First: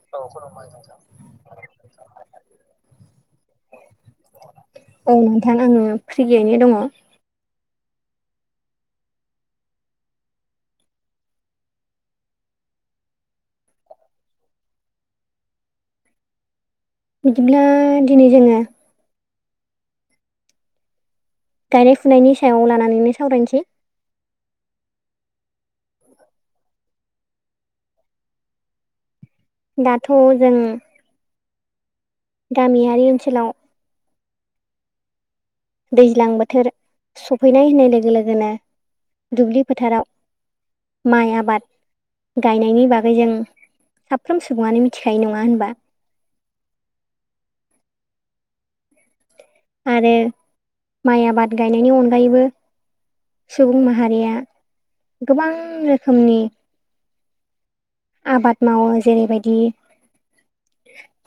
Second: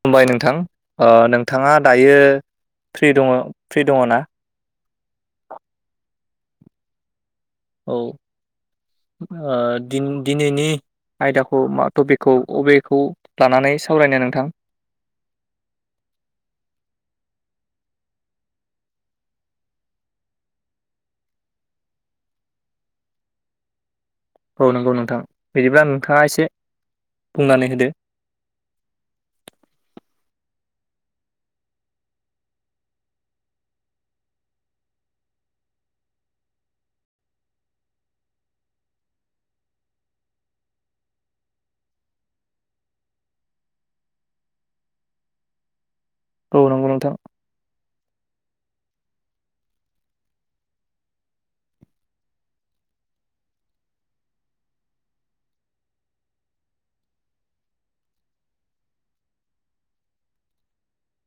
खुलुमबाय नोंथां। ओ नोंथाङा दायो फ्रि दङ फ्रि दङ ना? औ नोंथां आङो फ्रियैनो दङ। औ ओ दिन दिनैनि आयदाखौ टपिकखौ अबेखौ लानानै सावरायनो नोंथां? [inaudible] बिदिब्ला दिनै जोङो गायनाय-फुनायनि सायाव लानानैनो सावरायनोसै। औ नंगौ नोंथां। बिदिब्ला नोंथाङा एसे बुंनानै होदो। [inaudible] दाथ जों गामियारि ओनसोलाव दैज्लां बोथोर सफैनाय होननाय लोगो लोगोनो दुब्लि फोथाराव माइ आबाद गायनायनि बागै जों साफ्रोम सुबुङानो मिथिखायो। नङा होनबा? औ नंगौ नोंथां। आरो माइ आबाद गायनायनि अनगायैबो सुबुं माहारिया गोबां रोखोमनि आबाद मावो जेरै बायदि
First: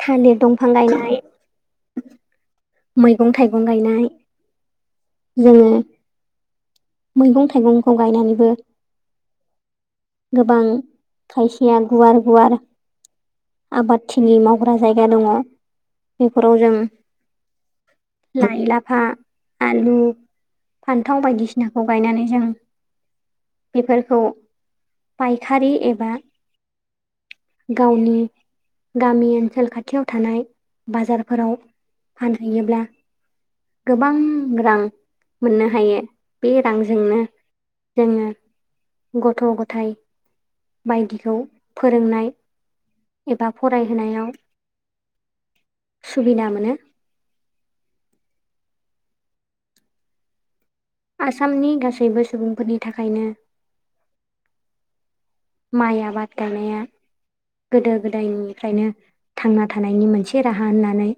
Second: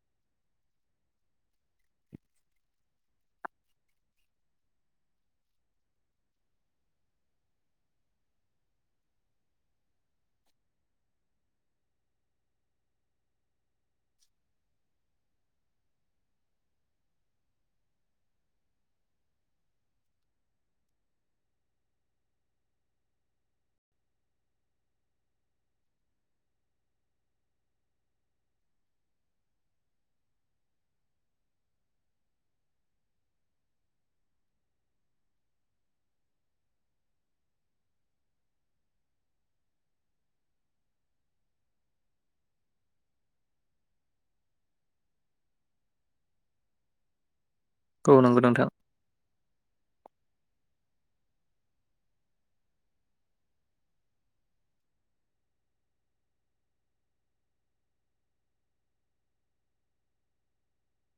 थालिर दंफां गायनाय, मैगं थाइगं गायनाय जोंङो मैगं-थाइगंखौ गायनानैबो गोबां खायसेया गुवार-गुवार आबादथिलि मावग्रा जायगा दङ बेफोराव जों लाइ, लाफा, आलु, फान्थाव बायदिसिनाखौ गायनानै जों बेफोरखौ फायखारि एबा गावनि गामि ओनसोल खाथियाव थानाय बाजारफोराव फानहैयोब्ला गोबां रां मोननो हायो बे रांजोंनो जोङो गथ' गथायाइ बायदिखौ फोरोंनाय एबा फरायहोनायाव सुबिदा मोनो औ नंगौ नोंथां आसामनि गासैबो सुबुंफोरनि थाखायनो माइ आबाद गाइनाया गोदो गोदायनिफ्रायनो थांना थानायनि मोनसे राहा होननानै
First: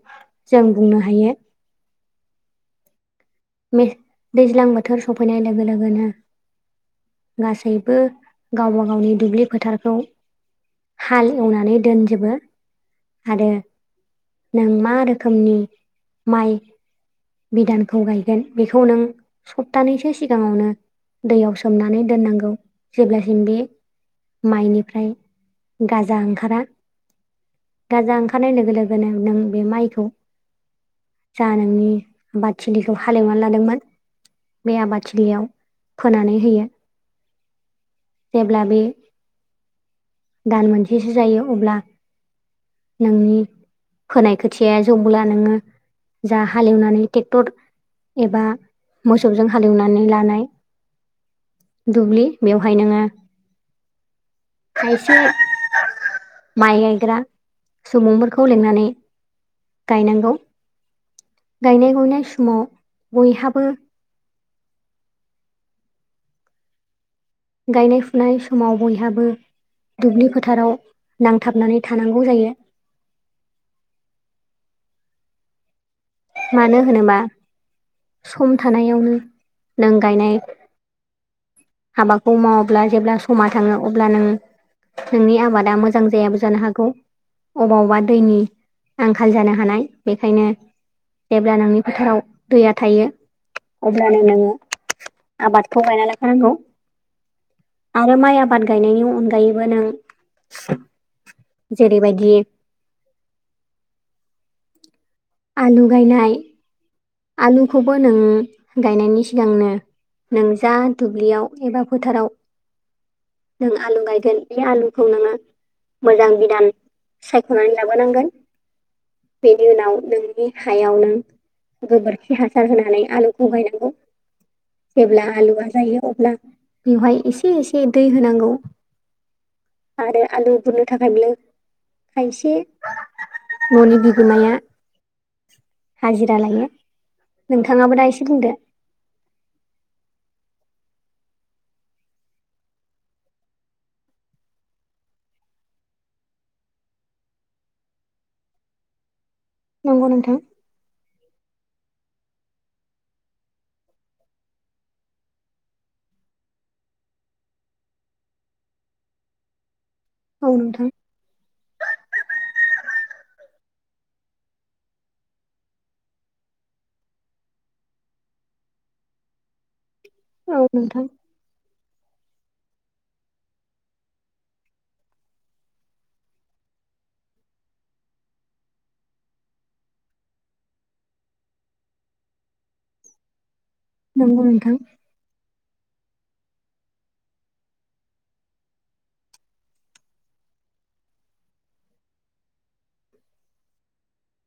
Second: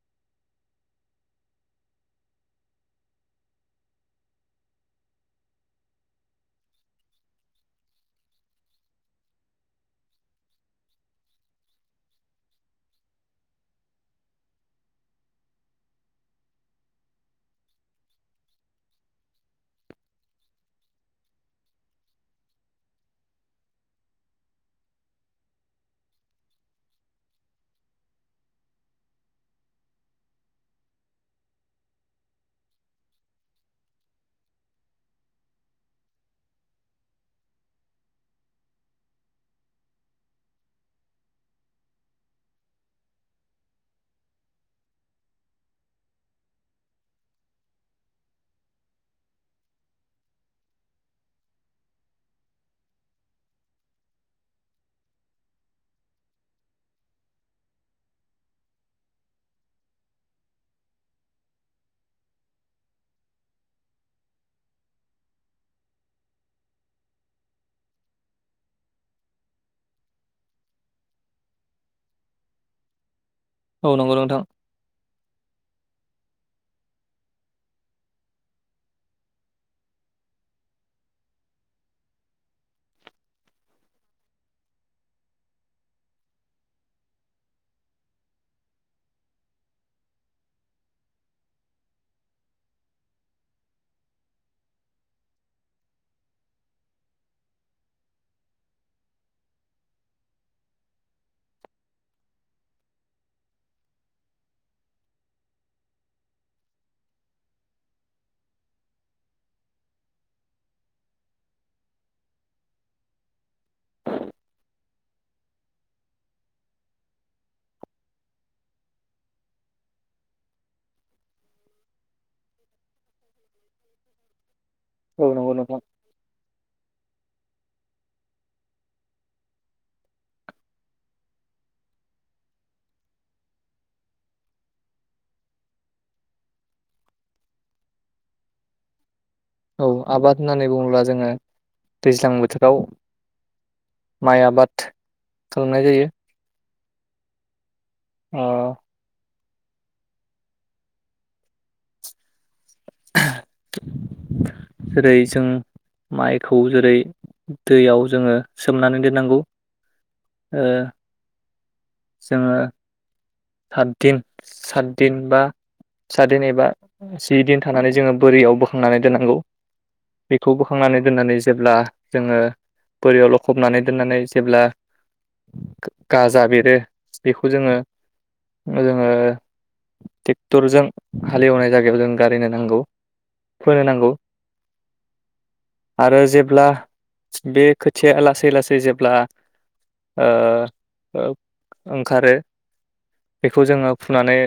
जों बुंनो हायो। [unintelligible] दैज्लां बोथोर सफैनाय लोगो लोगोनो गासैबो गावबा गावनि दुब्लि फोथारखौ हाल एवनानै दोनजोबो आरो। नों मा रोखोमनि माइ बिधानखौ गायगोन बेखौ नों सप्तानैसो सिगाङावनो दैयाव सोमनानै दोननांगौ जेब्लासिम बे माइनिफ्राय गाजा ओंखारा राजाजा ओंखारनाय लोगो लोगोनो नों बे माइखौ जा नोंनि बादथिलिनखौ हालेवनानै लानां गोन बे आबादथिलियाव फोनानै होयो जेब्ला बे दान मोनसेसो जायो अब्ला नोंनि खोनाय खोथिया जौब्ला नोंङो जा हालेवनानै ट्रेक्टर एबा मोसौजों हालेवनानै लानाय दुब्लि बेवहाय नोंङो खायसे माइ गायग्रा सुबुंफोरखौ लिंनानै गायनांगौ गायनाय गुनाय समाव बयहाबो गायनाय फुनाय समाव बयहाबो दुब्लि फोथाराव नांथाबनानै थानांगौ जायो औ नंगौ नोंथां मानो होनोबा सम थानायावनो नों गायनाय हाबाखौ मावोब्ला जेब्ला समा थाङो अब्ला नों नोंनि आबादा मोजां जायाबो जानो हागौ अबा अबेबा दैनि आंखाल जानो हानाय बेखायनो जेब्ला नोंनि फोथाराव दैया थायो अब्लानो नोंङो आबादखौ गायनानै लाखानांगौ आरो माइ आबाद गायनायनि अनगायैबो नों जेरैबायदि [inaudible] आलु गायनाय आलुखौबो नों गायनायनि सिगांनो नों जा दुब्लियाव एबा फोथाराव नों आलु गायगोन बे आलुखौ नोङो। मोजां बिधान सायख'नानै लाबोनांगोन। बेनि उनाव नोंनि हायाव नों गोबोरखि हासार होनानै आलुखौगायनांगौ जेब्ला औ नंगौ आलुआ नोंथां जायो अब्ला बेवहाय एसे एसे दै होनांगौ आरो आलु गुरनो थाखायबो खायसे मनि बिगोमाया हाजिरा ल नोंथाङाबो दा एसे बुंदो औ आबाद होननानै बुङोब्ला जोङो दैज्लां बोथोराव माइ आबाद खालामनाय जायो औ। नंगौ नोंथां, जेरै जों, माइखौ जेरै दैयाव जोङो सोमनानै दोननांगौ आ ओ नथां, जोङो सतदिन सातदिन बा साादन एबा जि दिन थानानै जोङो बोरियाव बोखांनानै दोननांगौ, बेखौ औ बोखांनानै नोंथां दोननानै जेब्ला जोङो बोरियावल'खबनानै दोननानै जेब्ला गाजा बेरो बेखौ जोङो जोङो ट्रेक्टरजों हालेवनाय जायगायाव जों गारिनो नांगौ फोनो नांगौ नंगौ नोंथां, आरो जेब्ला बे खोथिया लासै लासै जेब्ला ओ अओंखारो बेखौ जोङो फुनानै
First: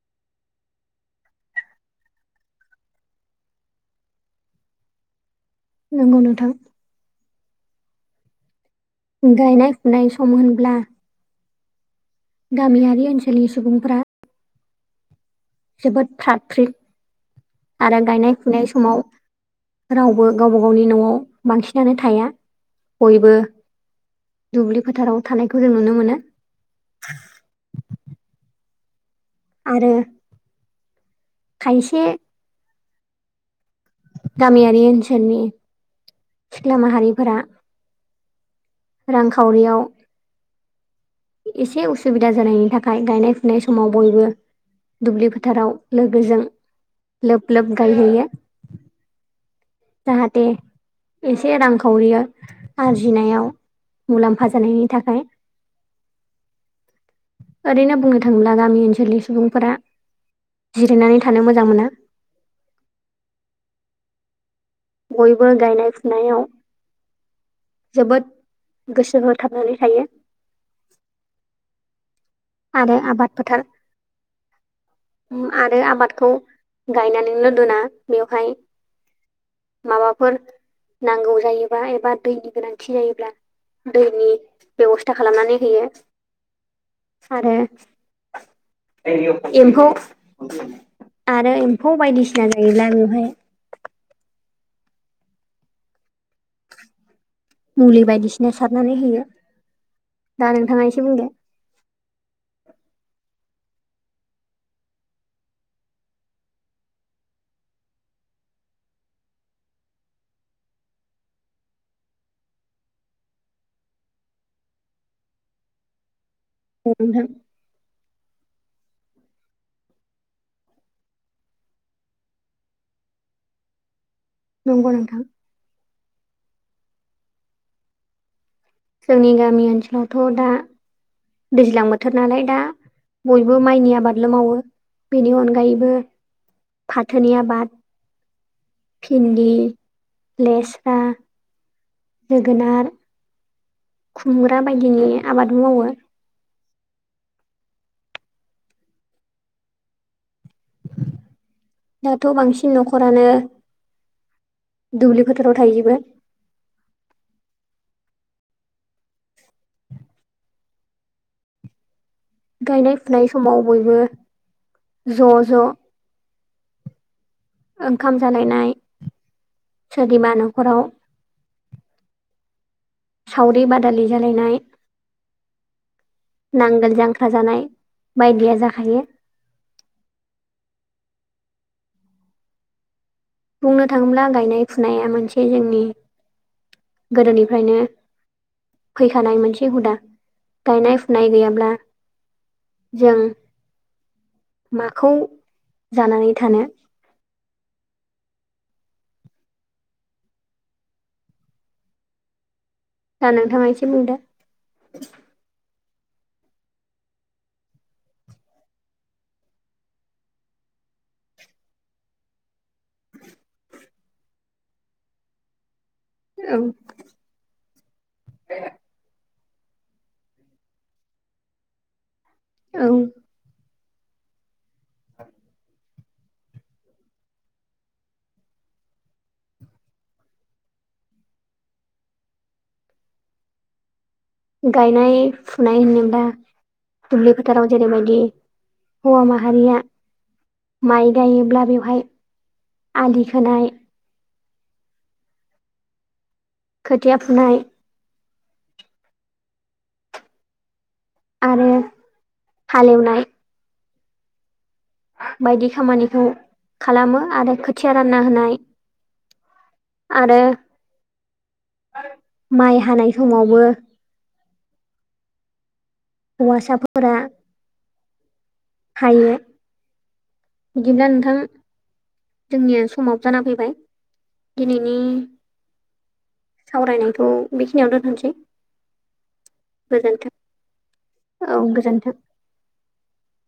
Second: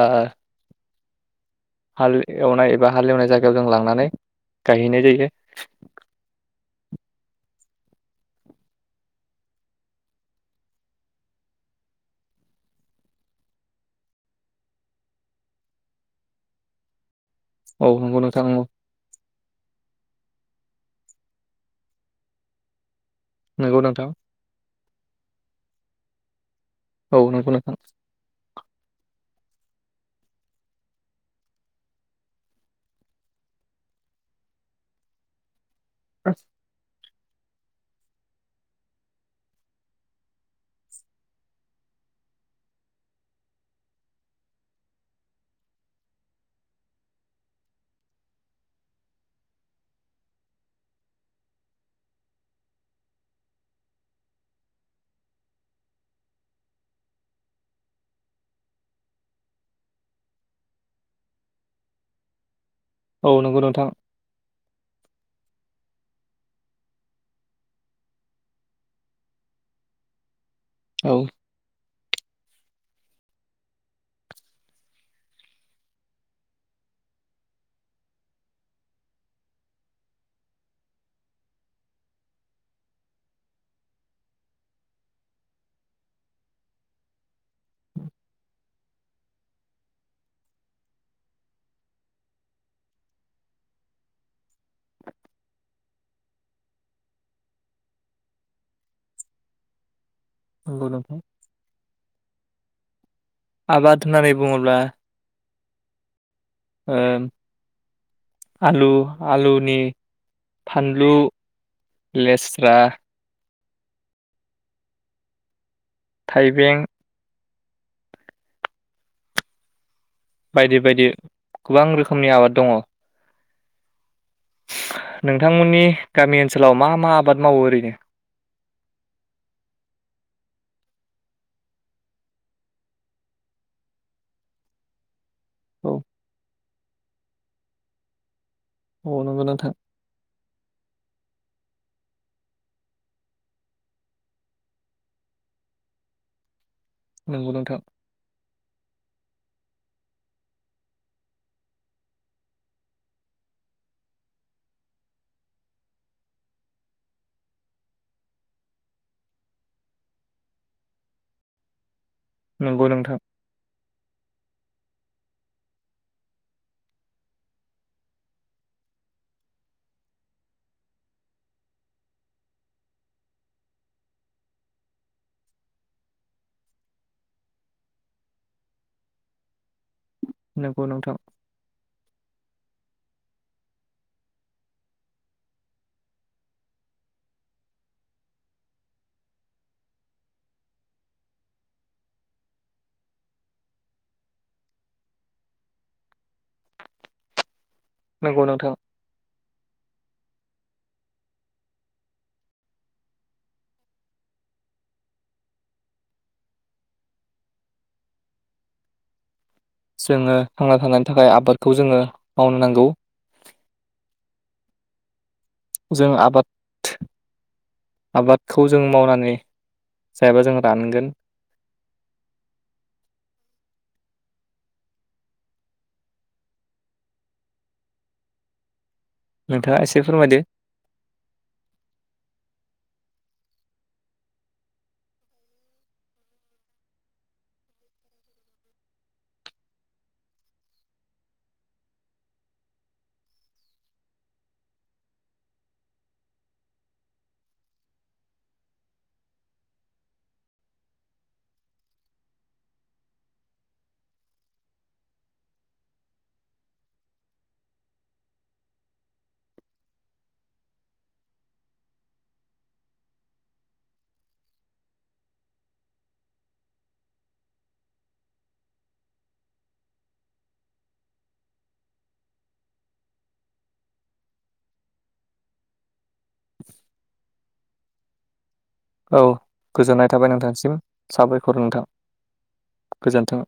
ओ हाल एवनाय एबा हाल एवनाय जायगायाव जों लांनानै गायहैनाय जायो। नंगौ नोंथां। गायनाय फुनाय सम होनब्ला गामियारि ओनसोलनि सुबुंफोरा जोबोद फ्रात फ्रित औ आरो नंगौ गायनाय नोंथां फुनाय समाव रावबो गावबा गावनि न'आव बांसिनानो थाया। बयबो नंगौ नोंथां दुब्लि फोथाराव थानायखौ जों नुनो मोनो औ नोंगौ नोंथां आरो, खायसे गामियारि ओनसोलनि सिख्ला माहारिफोरा रांखावरियाव एसे उसुबिदा जानायनि थाखाय गायनाय फुनाय समाव बयबो दुब्लि फोथाराव लोगोजों लोब लोब गायहैयो। जाहाथे, एसे रांखावरि आरजिनायाव मुलाम्फा जानायनि थाखाय। [inaudible] ओरैनो बुंनो थाङोब्ला गामि ओनसोलनि सुबुंफोरा जिरायनानै थानो मोजां मोना। औ नंगौ नोंथां। बयबो गायनाय फुनायाव जोबोद गोसो होथाबनानै थायो। औ। आदे आ बादपथार। आरो आबादखौ गायनानैल' दोना बेवहाय माबाफोर नांगौ जायोबा एबा दैनि गोनांथि जायोब्ला दैनि बेबस्था खालामनानै होयो। [inaudible] आरो एम्फौ, आरो एम्फौ बायदिसिना जायोब्ला बेवहाय, मुलि बायदिसिना सारनानै होयो। दा नोंथाङा नंगौ एसे नोंथां बुंदो, ! आबाद होननानै बुङोब्ला, ओ, आलु आलुनि फानलु लेस्रा थाइबें औ नोंथां बायदि बायदि गोबां रोखोमनि आबाद दङ नंगौ नोंथां नोंथांमोननि गामि ओनसोलाव मा मा आबाद मावो ओरैनो जोंनि गामि ओनसोलावथ' दा दैज्लां बोथोर नालाय दा बयबो माइनि आबादल' मावो बेनि औ अनगायैबो फाथोनि आबाद अ नोंगो भिन्दि नोंथां लेस्रा जोगोनार खुमग्रा बायदिनि आबाद मावो नंगौ नोंथां दाथ' बांसिन न'खरानो दुब्लि फोथाराव थायैजोबो नंगौ गायनाय नोंथां फुनाय समाव बयबो ज' ज' ओंखाम जालायनाय सोरनिबा न'खराव सावरि बादालि जालायनाय नांगोल जांख्रा जानाय बायदिया जाखायो। नोंगौ नोंथां बुंनो थाङोब्ला गायनाय फुनाया मोनसे जोंनि गोदोनिफ्रायनो फैखानाय मोनसे हुदा गायनाय फुनाय गैयाब्ला जों माखौ जानानै थानो नोंगौ नोंथां दा नोंथाङा एसे बुंदो। जोङो थांना थानायनि थाखाय आबादखौ जोङो मावनो नांगौ। जों औ आबाद आबादखौ जों मावनानै जायाबा जों रानगोन। औ नोंथाङा एसे फोरमायदो। गायनाय फुनाय होनोब्ला दुब्लि फोथाराव जेरैबायदि हौवा माहारिया माइ गायोब्ला बेवहाय आलि खोनाय खोथिया फुनाय आरो हालेवनाय बायदि खामानिखौ खालामो आरो खोथिया रानना होनाय आरो माइ हानाय समावबो हौवासाफोरा हायो बिदिब्ला नोंथां जोंनिया समाबो जाना फैबाय दिनैनि सावरायनायथ' बेखिनियावनो दोनथनोसै औ गोजोननाय थाबाय नोंथांसिम साबायखर औ नोंथां गोजोन्थों गोजोन्थों